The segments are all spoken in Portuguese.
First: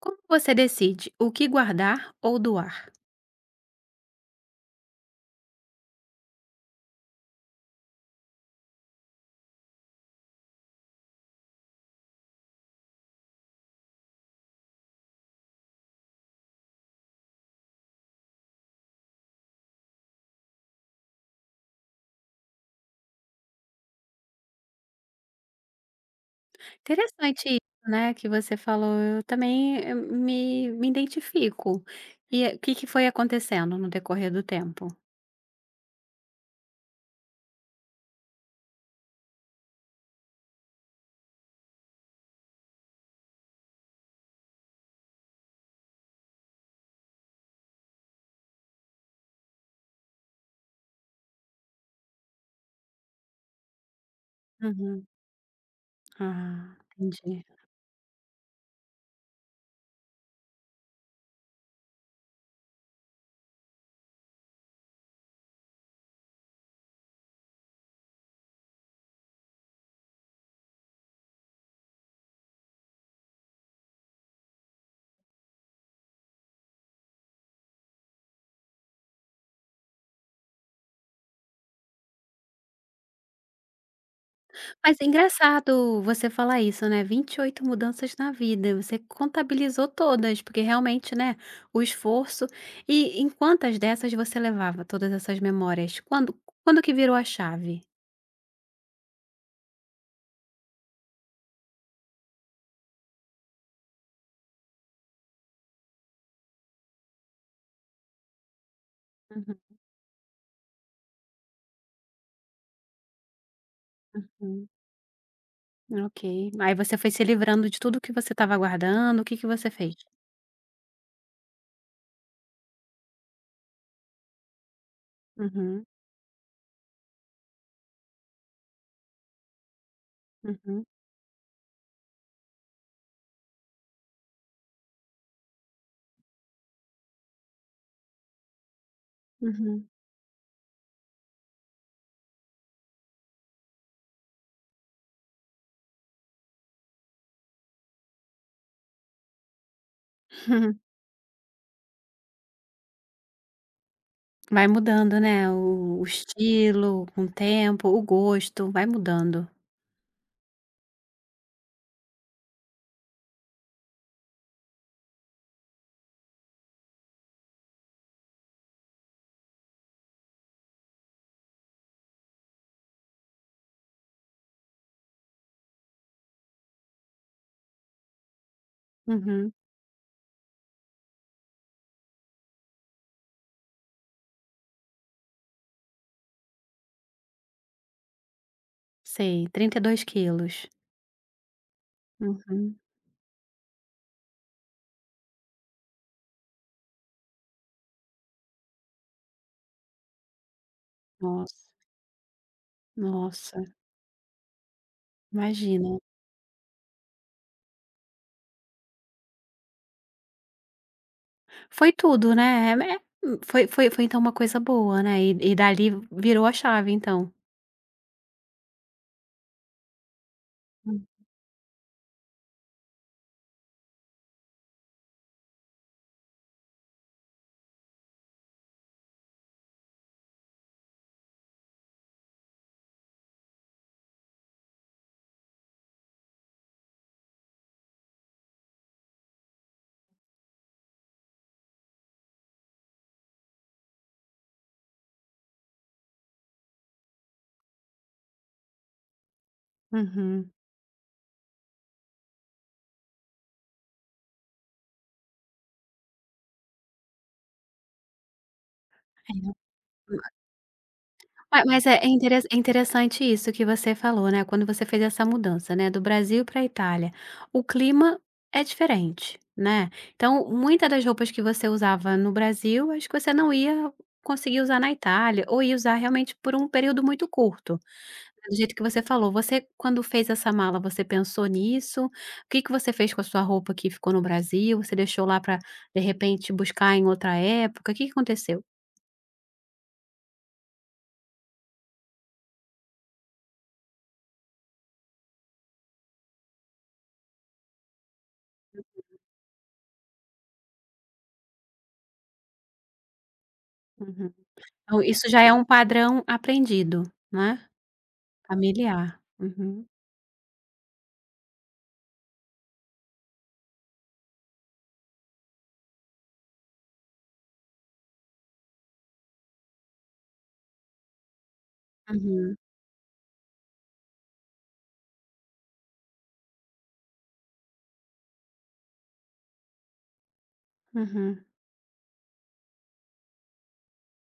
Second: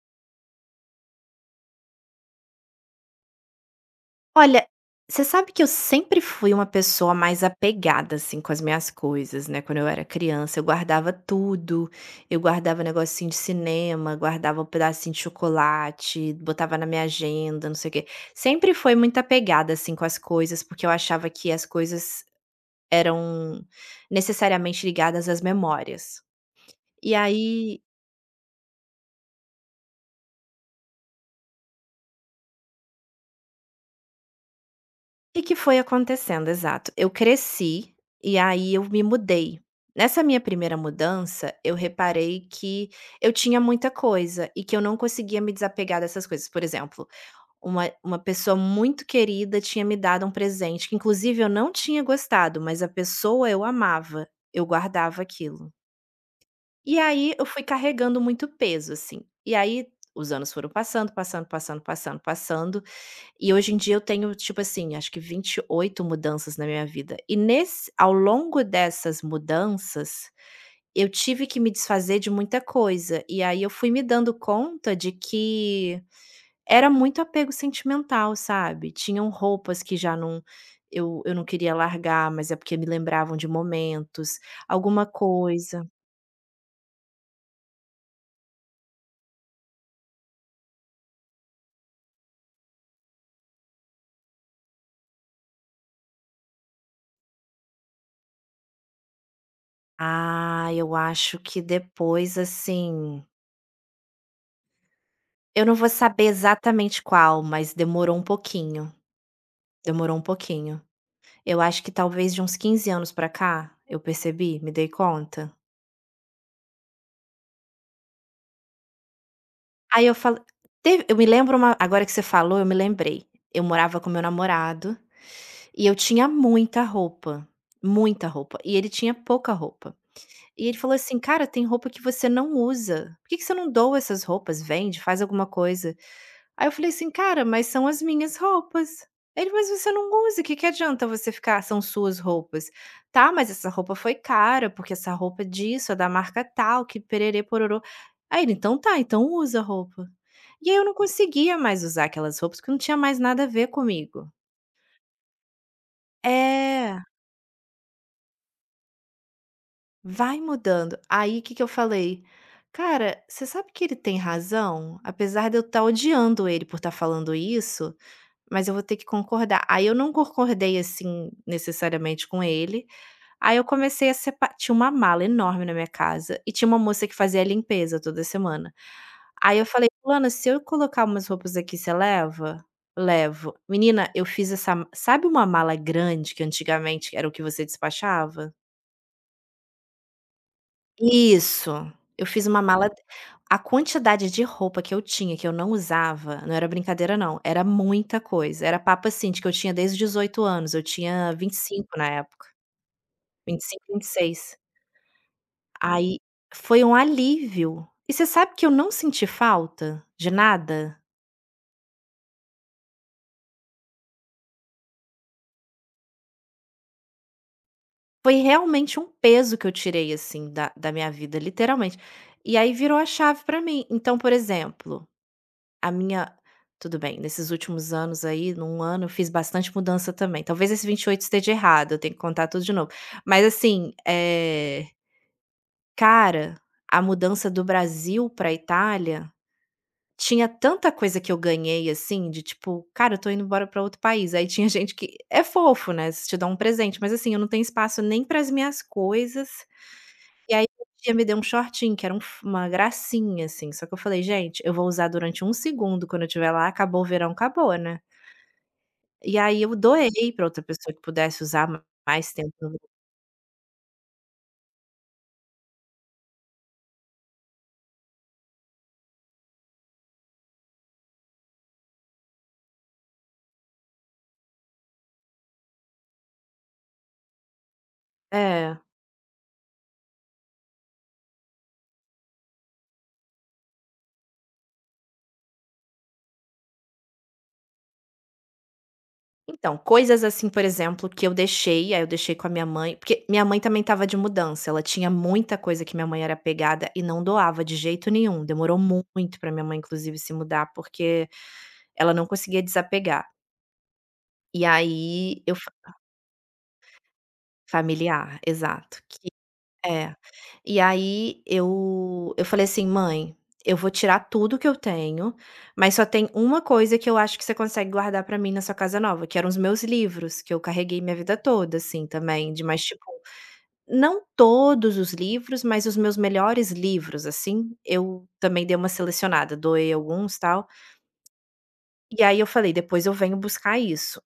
Como você decide o que guardar ou doar? Olha, você sabe que eu sempre fui uma pessoa mais apegada, assim, com as minhas coisas, né? Quando eu era criança, eu guardava tudo. Eu guardava negocinho de cinema, guardava um pedacinho de chocolate, botava na minha agenda, não sei o quê. Sempre foi muito apegada, assim, com as coisas, porque eu achava que as coisas eram necessariamente ligadas às memórias. E Interessante aí isso, né, que você falou. Eu também, me identifico. E o que que foi acontecendo no decorrer do tempo? que foi acontecendo, exato. Eu cresci, e aí eu me mudei. Nessa minha primeira mudança, eu reparei que eu tinha muita coisa, e que eu não conseguia me desapegar dessas coisas. Por exemplo, uma pessoa muito querida tinha me dado um presente, que inclusive eu não tinha gostado, mas a pessoa eu amava, eu Uhum. guardava aquilo. Ah, E aí entendi. eu fui carregando muito peso, assim. E aí os anos foram passando, passando, passando, passando, passando e hoje em dia eu tenho, tipo assim, acho que 28 mudanças na minha vida. E nesse ao longo dessas mudanças, eu tive que me desfazer de muita coisa. E aí eu fui me dando conta de que era muito apego sentimental, sabe? Tinham roupas que já não eu eu não queria largar, mas é porque me lembravam de momentos, Mas é alguma coisa. engraçado você falar isso, né. 28 mudanças na vida, você contabilizou todas, porque realmente, né, o esforço e em quantas dessas você levava todas essas memórias? Quando que virou a chave? Ah, eu acho que depois, assim, eu não vou saber exatamente qual, mas demorou um pouquinho. Uhum, Demorou um pouquinho. Eu acho que talvez de uns 15 anos pra cá, eu percebi, uhum. me dei conta. Ok. Aí você foi se livrando de tudo que você estava guardando, o que que você fez? Aí eu fal Eu me lembro uma agora que você falou, eu me lembrei. Eu morava com meu namorado Uhum, e eu tinha muita roupa, e ele tinha pouca roupa. E ele uhum, falou assim: "Cara, tem roupa que você não usa. Por que que você não doa essas roupas? Vende, faz alguma coisa". Aí eu falei assim: "Cara, mas são as minhas roupas". Ele: "Mas uhum. você não usa, que adianta você ficar? São suas roupas". "Tá, mas essa roupa foi cara, porque essa roupa é disso, é da marca tal, que pererê pororô". Aí ele: "Então tá, então usa a roupa". E aí eu não conseguia mais usar aquelas roupas, porque não tinha mais nada a ver comigo. Vai mudando, né, o É, estilo com o tempo, o gosto, vai mudando. vai mudando. Aí o que que eu falei: "Cara, você sabe que ele tem razão? Apesar de eu estar odiando ele por estar falando isso, mas eu vou ter que concordar. Aí eu não concordei, assim, necessariamente com ele, aí eu comecei a separar. Tinha uma mala enorme na minha casa e tinha uma moça que fazia a limpeza toda semana. Uhum, Aí eu falei: Lana, se eu colocar umas roupas aqui, você leva?" "Levo". Menina, eu fiz essa sabe uma mala grande que antigamente era o que você despachava? sei, 32 kg. Isso, eu fiz uma Uhum. mala, a quantidade de roupa que eu tinha, que eu não usava, não era brincadeira não, era muita coisa, era papo, assim, de que eu tinha desde os 18 anos, eu tinha Nossa, 25 na época, nossa, 25, 26. imagina. Aí foi um alívio. E você sabe que eu não senti falta de nada? Foi tudo, né, foi então uma coisa boa, né, e dali virou a chave então. Foi realmente um peso que eu tirei, assim, da minha vida, literalmente. E aí virou a chave pra mim. Então, por exemplo, a minha, tudo bem, nesses últimos anos aí, num ano, eu fiz bastante mudança também. Talvez esse 28 esteja errado, eu tenho que contar tudo de novo. Mas assim, cara, a mudança do Brasil pra Itália, tinha tanta coisa que eu ganhei, assim, de tipo: "Cara, eu tô indo embora pra outro país". Aí tinha gente que é fofo, né, eles te dão um presente, mas assim, eu não tenho espaço nem para as minhas coisas, Uhum. e aí minha tia me deu um shortinho que era um f uma gracinha, assim, só que eu falei: "Gente, eu vou usar durante um segundo quando eu estiver lá, acabou o verão, acabou, né". E aí eu doei pra outra pessoa que pudesse Ma usar ma mas é é mais interes tempo. é interessante isso que você falou, né, quando você fez essa mudança, né, do Brasil para a Itália. O clima é diferente, né. Então, muita das roupas que você usava no Brasil, acho que você não ia conseguir usar na Itália, ou ia usar realmente por um período muito curto, né, do jeito É. que você falou. Você, quando fez essa mala, você pensou nisso? O que que você fez com a sua roupa que ficou no Brasil? Você deixou lá para, de repente, buscar em outra época? O que que aconteceu? Então, coisas assim, por exemplo, que eu deixei, aí eu deixei com a minha mãe porque minha mãe também estava de mudança, ela tinha muita coisa, que minha mãe era apegada e não doava de jeito nenhum, demorou muito pra minha mãe inclusive se mudar, porque ela não conseguia desapegar. Uhum. E Então isso já aí é eu um fa padrão aprendido, né, Familiar, exato. familiar. Uhum, É. E aí eu falei assim: "Mãe, eu vou tirar tudo que eu tenho, mas só tem uma coisa que eu acho que você consegue guardar pra mim na sua casa nova", que eram os meus livros, que eu carreguei minha vida toda, assim, também, uhum, de mais tipo, não todos os livros, mas os meus melhores livros, assim, eu também dei uma selecionada, doei alguns, tal. uhum, E aí eu falei: "Depois eu venho buscar isso".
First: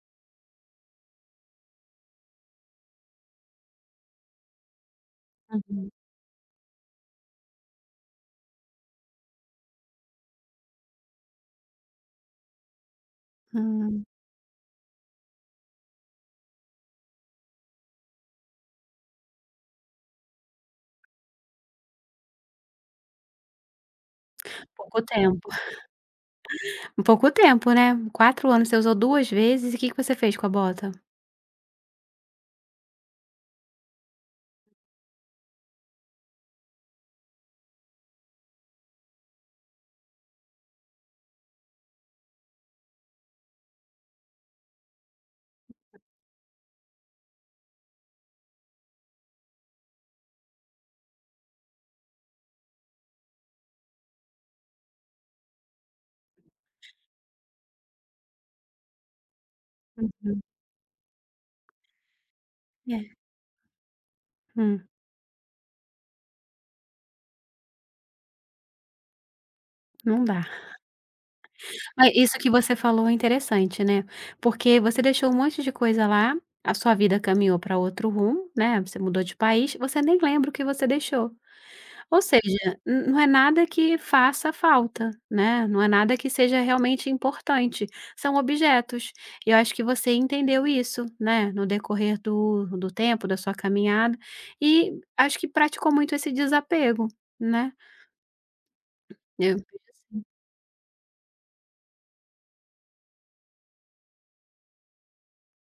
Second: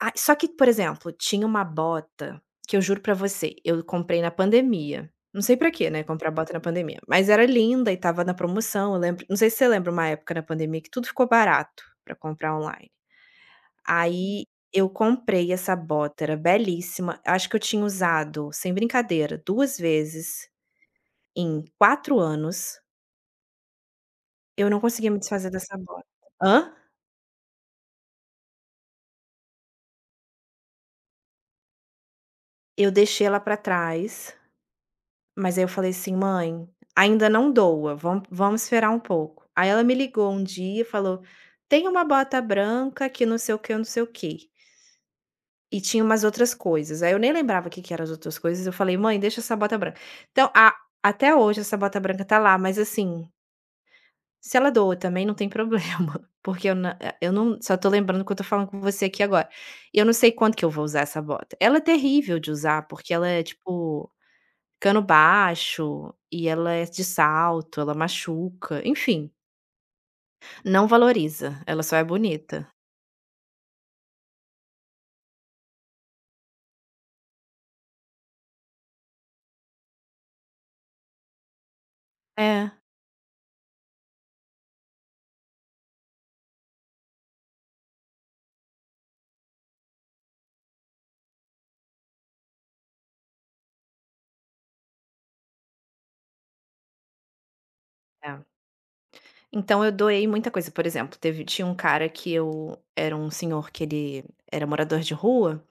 Ah, só que, por exemplo, tinha uma bota que eu juro pra você, eu comprei na pandemia. Não sei pra quê, uhum. né, comprar bota na pandemia, mas era linda e tava na promoção, eu lembro, não sei se você lembra uma época na pandemia que tudo ficou barato pra comprar online. Hum, Aí eu comprei essa bota, era belíssima, acho que eu tinha usado, sem brincadeira, 2 vezes em 4 anos, eu não pouco conseguia me tempo. desfazer dessa bota. Hã? Pouco tempo, né. 4 anos, você usou 2 vezes e o que que você fez com a bota? Eu deixei ela pra trás. Mas aí eu falei assim: "Mãe, ainda não doa, vamos esperar um pouco". Aí ela me ligou um dia e falou: "Tem uma bota branca que não sei o quê, não sei o que". E tinha umas outras coisas, aí eu nem lembrava o que que eram as outras coisas, eu falei: "Mãe, deixa essa bota branca". Então a Até hoje essa bota branca tá lá, mas assim, se ela doa também não tem problema, porque eu eu não, só tô lembrando que eu tô falando com você aqui agora. Eu não sei Uhum, quanto que eu vou usar essa bota. Ela é terrível de usar, é, porque ela é tipo hum, cano baixo, e ela é de salto, ela machuca, enfim, não dá. não valoriza, ela só é Mas isso que bonita. você falou é interessante, né, porque você deixou um monte de coisa lá, a sua vida caminhou para outro rumo, né, você mudou de país, você nem lembra o que você deixou. Ou seja, É, n não é nada que faça falta, né, não é nada que seja realmente importante, são objetos. E eu acho que você entendeu isso, né, no decorrer do tempo, da sua caminhada, e acho que praticou muito esse desapego, né. é. Eu vejo Então eu assim. doei muita coisa, por exemplo, teve tinha um cara que eu era um senhor que ele era morador de rua,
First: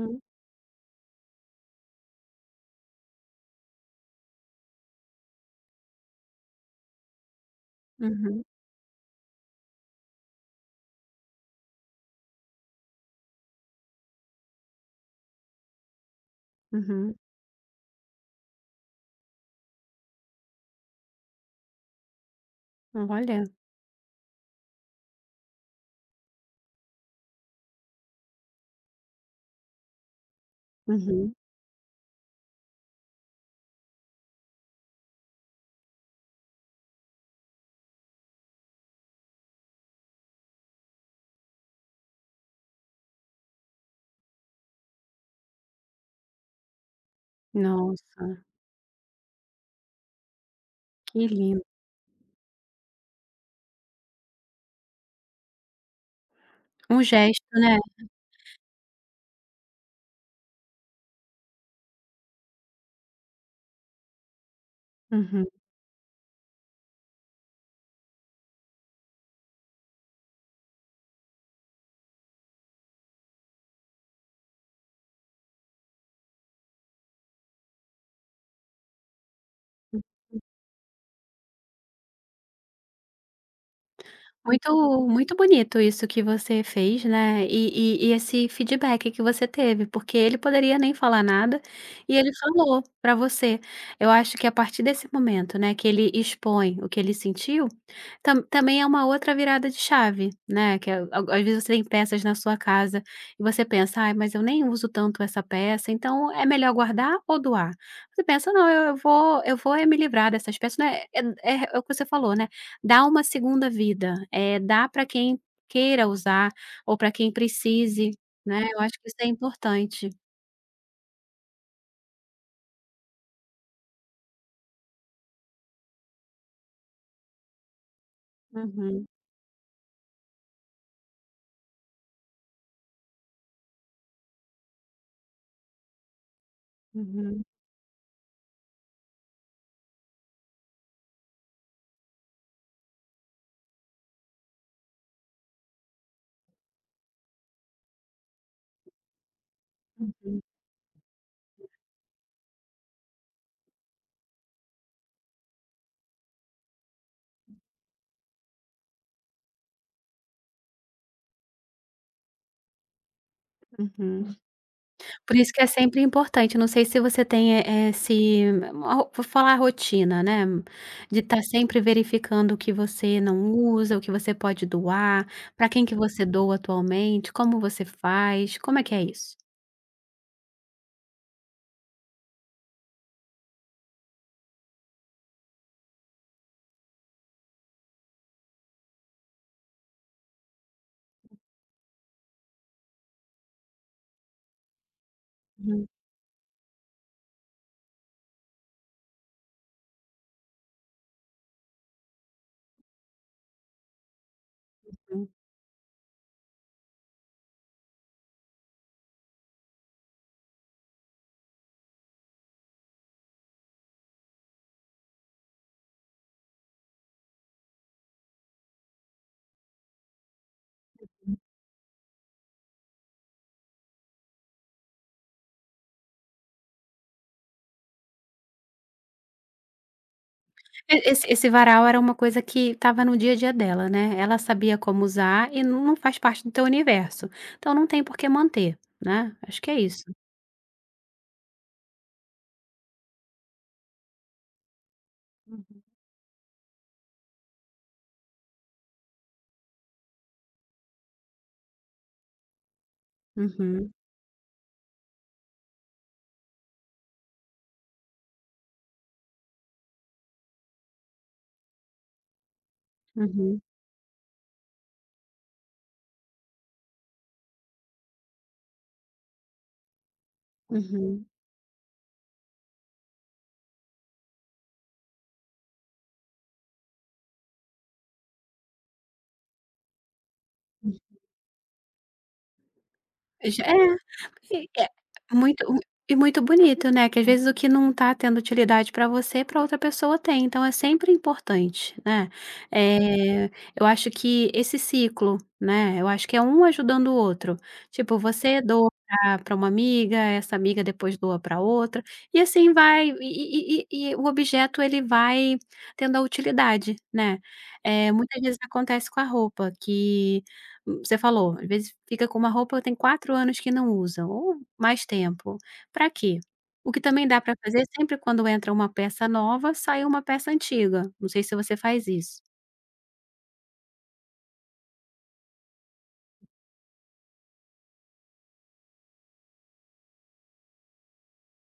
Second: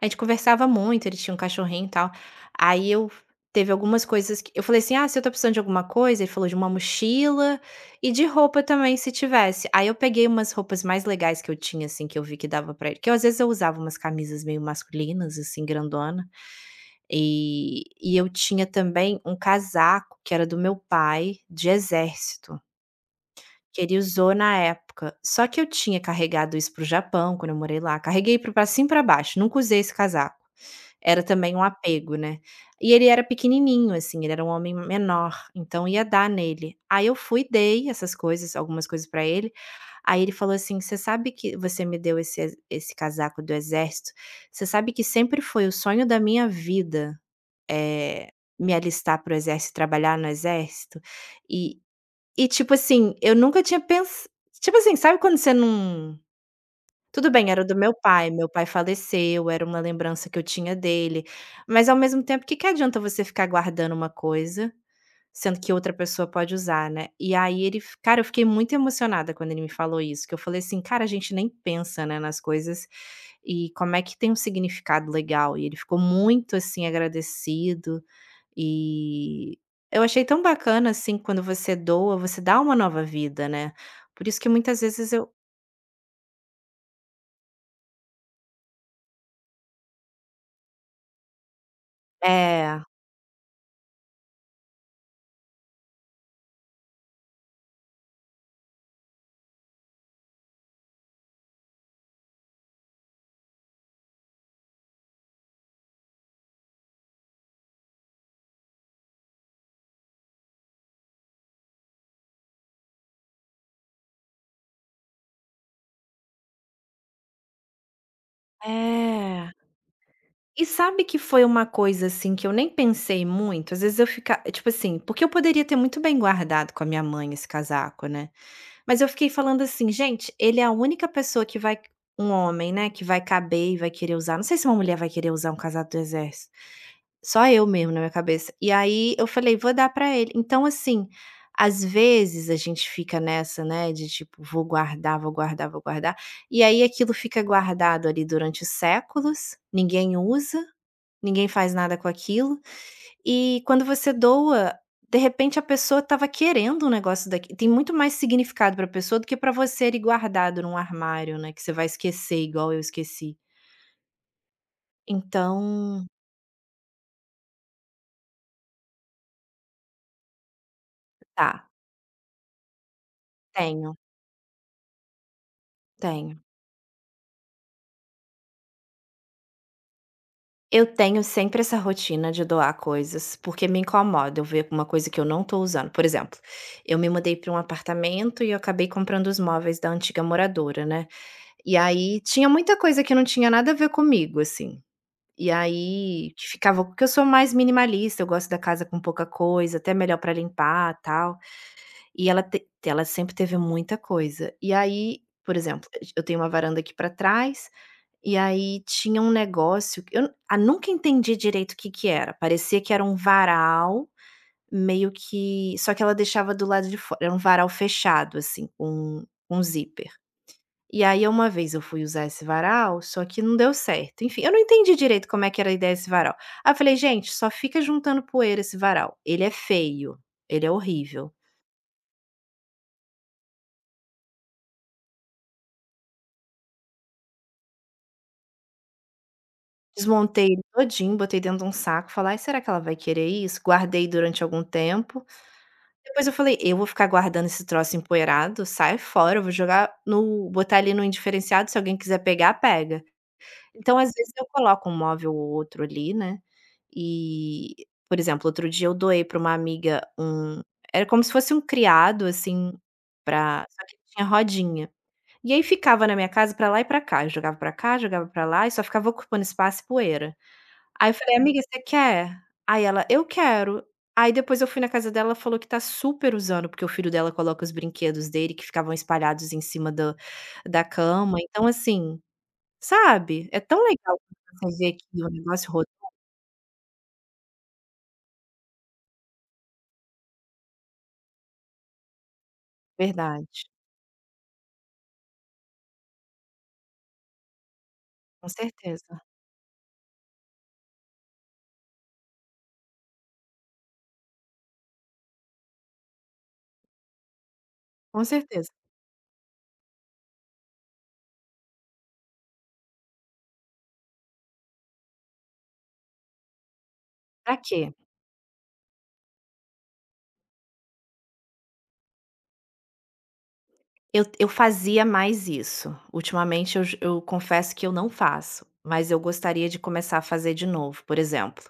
a gente conversava muito, ele tinha um cachorrinho e tal, aí eu teve algumas coisas que eu falei assim: "Ah, se eu tô precisando de alguma coisa", ele falou de uma mochila e de uhum, roupa também se tivesse. Aí eu peguei umas roupas mais legais que eu tinha, assim, que eu vi que dava pra ele, que eu às vezes eu usava umas camisas meio masculinas, assim, grandona, uhum. e eu tinha também um casaco que era do meu pai, de exército. Olha. Que ele usou na época. Só que eu tinha carregado isso para o Japão quando eu morei lá, carreguei para cima e para baixo, nunca usei esse casaco. Era Uhum. também um apego, né. E ele era pequenininho, assim, ele era um homem menor, então ia dar nele. Aí eu fui dei essas coisas, algumas coisas para ele, aí ele falou assim: "Você sabe que você me deu esse casaco do exército, você sabe que sempre foi o sonho da minha vida, Nossa, eh, me alistar para o exército, trabalhar no exército? que lindo. E e, tipo assim, eu nunca tinha pens tipo assim, sabe quando você não, Um tudo gesto, bem, era do né. Meu pai faleceu, era uma lembrança que eu tinha dele, mas ao mesmo tempo, o que que adianta você ficar guardando uma coisa, Uhum. sendo que outra pessoa pode usar, né. E aí ele f Cara, eu fiquei muito emocionada quando ele me falou isso, que eu falei assim: "Cara, a gente nem pensa, né, nas coisas, e como é que tem um significado legal". E ele ficou muito, assim, agradecido. E eu achei tão bacana, assim, quando você doa, você dá uma nova vida, né. Por isso que muitas Muito vezes eu muito bonito isso que você fez, né, e esse feedback que você teve, porque ele poderia nem falar nada, e ele é, falou para você. Eu acho que a partir desse momento, né, que ele expõe o que ele sentiu. Também é uma outra virada de chave, né, que é a às vezes você tem peças na sua casa e você pensa: "Ai, mas eu nem uso tanto essa peça, então é melhor guardar ou doar?". Você pensa: "Não, eu vou me livrar dessas peças", né, é o que você falou, né, dá uma segunda vida. É, dá para quem queira usar ou para quem precise, né. Eu acho que isso é é. importante. E sabe que foi uma coisa, assim, que eu nem pensei muito? Às vezes eu fica tipo assim, porque eu poderia ter muito bem guardado com a minha mãe esse casaco, né. Mas Uhum, eu fiquei falando assim: "Gente, ele é a única pessoa que vai um homem, né, que vai caber e vai querer usar". Não sei se uma mulher vai querer usar um casaco do exército. uhum, Só eu mesmo na minha cabeça. E aí eu falei: "Vou dar pra ele". Então, assim, às vezes a gente fica nessa, né, de tipo: "Vou guardar, vou guardar, vou guardar". E aí aquilo fica guardado ali durante séculos, ninguém uhum, usa, ninguém faz nada com aquilo. E quando você doa, de repente a pessoa estava querendo um negócio daqui, tem muito mais significado para a pessoa do que para você ali guardado num armário, né, que você vai esquecer igual eu esqueci. uhum. Por isso que é sempre Então importante. Não sei se você tem, vou falar, rotina, né, de estar tá, sempre verificando o que você não usa, tenho, o que você pode doar, para quem que você tenho. doa atualmente, como você faz, como é que é isso? Eu tenho sempre essa rotina de doar coisas, porque me incomoda eu ver uma coisa que eu não estou usando. Por exemplo, eu me mudei para um apartamento e eu acabei comprando os móveis da antiga moradora, né. E aí tinha muita coisa que não tinha nada a ver comigo, assim. E Uhum. aí que ficava porque eu sou mais minimalista, eu gosto da casa com pouca coisa, até melhor para limpar, tal. E ela sempre teve muita coisa. E aí, por exemplo, eu tenho uma varanda aqui para trás, e aí tinha um negócio que nunca entendi direito o que que era, parecia que era um varal, meio que, só que ela deixava do lado de fora, era um varal fechado, assim, com um zíper. E aí uma vez eu fui usar esse varal, só que não deu certo. Enfim, eu não entendi direito como é que era a ideia desse varal. Aí eu falei: "Gente, só fica juntando poeira esse varal, ele é feio, ele é E esse horrível". esse varal era uma coisa que estava no dia a dia dela, né, ela sabia como usar e não não faz parte do teu universo, então não tem por que manter, né, acho que é isso. Desmontei ele todinho, botei dentro de um saco, falei: "Ai, será que ela vai querer isso?". Guardei durante algum tempo. Depois eu falei: "Eu vou ficar guardando esse troço empoeirado? Sai fora, eu vou jogar no botar ele no indiferenciado, se alguém quiser pegar, pega". Uhum, Então, às vezes, eu coloco um móvel ou outro ali, né, e, por exemplo, outro dia eu doei para uma amiga um, era como se fosse um criado, assim, uhum, pra só que tinha rodinha. E aí ficava na minha casa pra lá e pra cá, eu jogava pra cá, jogava pra lá e só ficava ocupando espaço e poeira. Aí eu uhum. falei: "Amiga, você quer?" Aí ela: "Eu quero". Aí depois eu fui na casa dela, ela falou que tá super usando, porque o filho dela coloca os brinquedos dele que ficavam espalhados em cima do da cama, então assim. Sabe, é Já tão é. legal E quando você é vê que o muito negócio rodou muito bonito, né, que às vezes o que não tá tendo utilidade pra você, pra outra pessoa tem, então é sempre importante, né. de verdade. Eh, eu acho que esse ciclo, né, eu acho que é um ajudando o outro. Tipo, Com você doa certeza, pra uma amiga, essa amiga depois doa pra outra, e assim vai, e o objeto ele vai tendo a utilidade, né. Eh, com muitas vezes certeza. acontece com a roupa, que você falou. Às vezes fica com uma roupa que tem 4 anos que não usa ou mais tempo, para quê? O que também dá para Pra fazer quê? sempre: quando entra uma peça nova, sai uma peça antiga. Não sei se você faz isso. Eu fazia mais isso, ultimamente eu confesso que eu não faço, mas eu gostaria de começar a fazer de novo. Por exemplo,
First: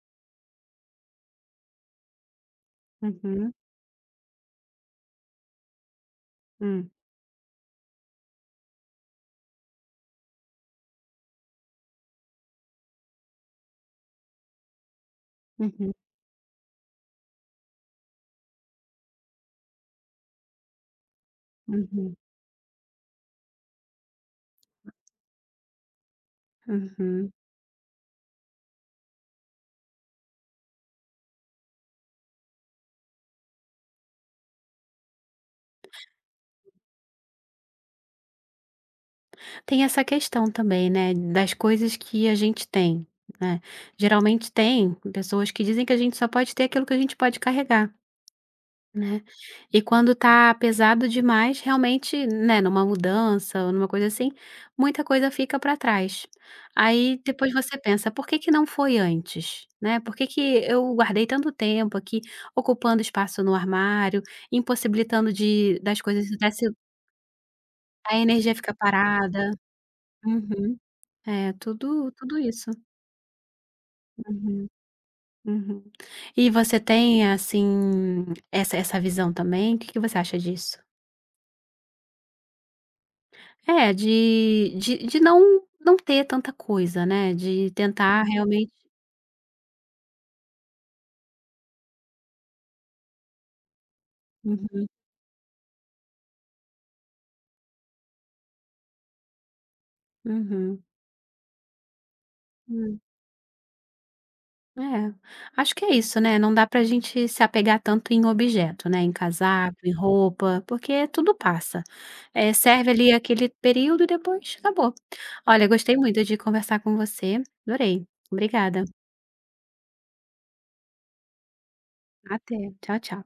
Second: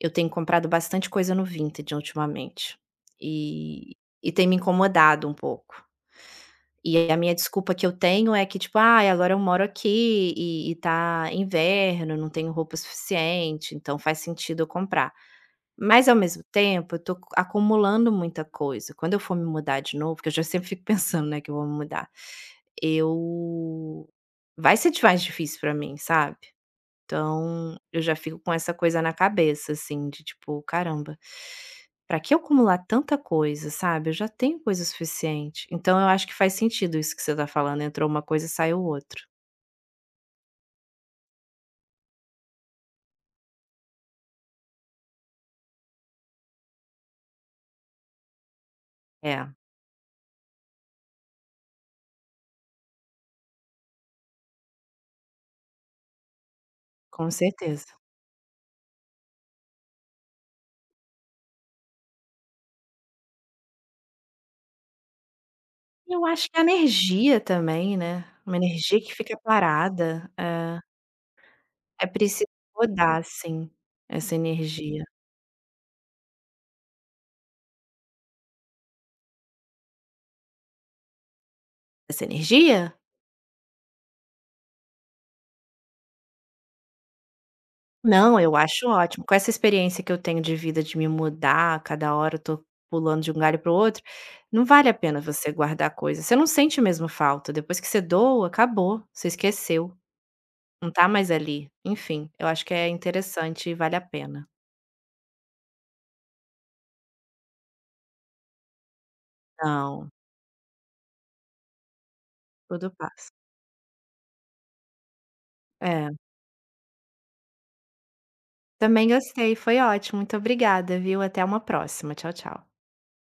eu tenho comprado bastante coisa no Vinted ultimamente, Uhum, e e tem me incomodado um pouco. hum, E a minha desculpa que eu tenho é que tipo: "Ah, agora eu moro aqui e tá inverno, não tenho roupa suficiente, então faz sentido eu comprar". uhum, Mas ao mesmo tempo eu tô co acumulando muita coisa. Quando eu for me mudar de novo, porque eu já sempre fico pensando, né, que eu vou me mudar, uhum, eu vai ser de mais difícil pra mim, sabe. uhum. Então, eu já fico com essa coisa na cabeça, assim, de tipo: "Caramba, pra que eu acumular tanta coisa, sabe, eu já tenho coisa suficiente". Então eu acho que faz sentido isso que você tá falando, entrou uma coisa e saiu outra. Tem essa questão também, né, das coisas que a gente tem, né, geralmente tem pessoas que dizem que a gente só pode ter aquilo que a gente pode carregar. Né. É, E quando tá pesado demais, realmente, né, numa mudança ou numa coisa assim, muita coisa fica para trás. Aí com depois você certeza. pensa: "Por que que não foi antes?", né, "Por que que eu guardei tanto tempo aqui, ocupando espaço no armário, impossibilitando de das coisas Eu acho que a desse energia também, a né, energia uma fica energia que fica parada". parada. Uhum. É. É, É tudo tudo preciso isso. rodar, sim, essa Uhum, energia. uhum. E você tem, assim, essa visão também? O que que você acha disso? Essa energia? É, de não não ter tanta coisa, né, de tentar Não, eu realmente. acho ótimo. Com essa experiência que eu tenho de vida, de me mudar, a cada hora eu tô pulando de um galho para o outro, não Uhum, vale a pena você guardar coisa. Você não sente mesmo falta, depois que você doa, acabou, você esqueceu, uhum. não tá mais ali. Enfim, eu acho que é Hum, interessante e vale a pena. é. Acho que é isso, né, não dá pra gente se apegar tanto em objeto, né, em casaco, em Não, roupa, porque tudo passa. Serve tudo ali passa. aquele período e depois acabou. Olha, gostei É, muito de conversar com você, adorei. Obrigada. também gostei, foi ótimo, muito obrigada, viu? Até uma próxima. Tchau, Até. tchau. Tchau, tchau.